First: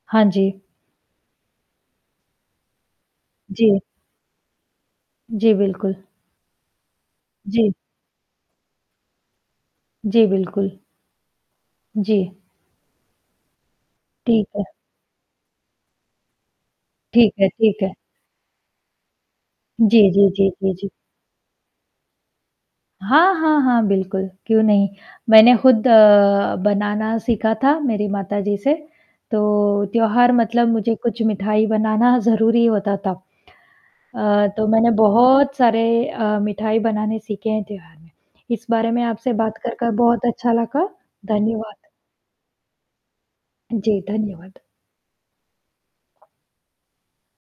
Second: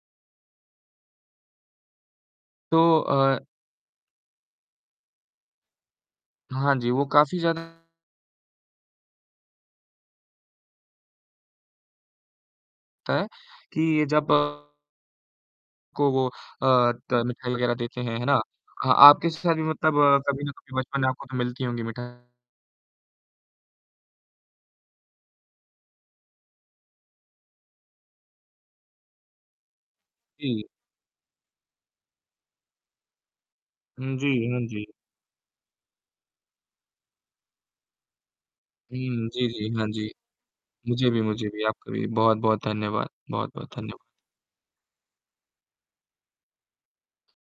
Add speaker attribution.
Speaker 1: हाँ जी।
Speaker 2: तो, अ
Speaker 1: जी। जी, बिल्कुल।
Speaker 2: हाँ जी, वो काफ़ी
Speaker 1: जी।
Speaker 2: ज़्यादा
Speaker 1: जी, बिल्कुल। जी।
Speaker 2: ता है कि जब
Speaker 1: ठीक है।
Speaker 2: को वो अ, द
Speaker 1: ठीक है,
Speaker 2: मिठाई वगैरह
Speaker 1: ठीक है।
Speaker 2: देते हैं, है ना? हाँ, आपके साथ भी मतलब
Speaker 1: जी, जी,
Speaker 2: कभी
Speaker 1: जी,
Speaker 2: ना
Speaker 1: जी,
Speaker 2: कभी
Speaker 1: जी।
Speaker 2: बचपन में आपको तो मिलती होंगी मिठाई?
Speaker 1: हाँ, हाँ, हाँ, बिल्कुल। क्यों नहीं? मैंने खुद अ, बनाना सीखा था मेरी माताजी से, तो त्योहार
Speaker 2: जी।
Speaker 1: मतलब मुझे कुछ मिठाई बनाना ज़रूरी होता तब।
Speaker 2: हुँ, जी।
Speaker 1: अ,
Speaker 2: हाँ
Speaker 1: तो मैंने
Speaker 2: जी।
Speaker 1: बहुत सारे अ, मिठाई बनाने सीखे हैं त्योहार में, इस बारे में
Speaker 2: हुँ,
Speaker 1: आपसे
Speaker 2: जी,
Speaker 1: बात
Speaker 2: जी,
Speaker 1: कर,
Speaker 2: हाँ
Speaker 1: कर
Speaker 2: जी।
Speaker 1: बहुत अच्छा लगा।
Speaker 2: मुझे भी मुझे भी
Speaker 1: धन्यवाद।
Speaker 2: आपका भी बहुत-बहुत धन्यवाद बहुत-बहुत
Speaker 1: जी,
Speaker 2: धन्यवाद।
Speaker 1: धन्यवाद।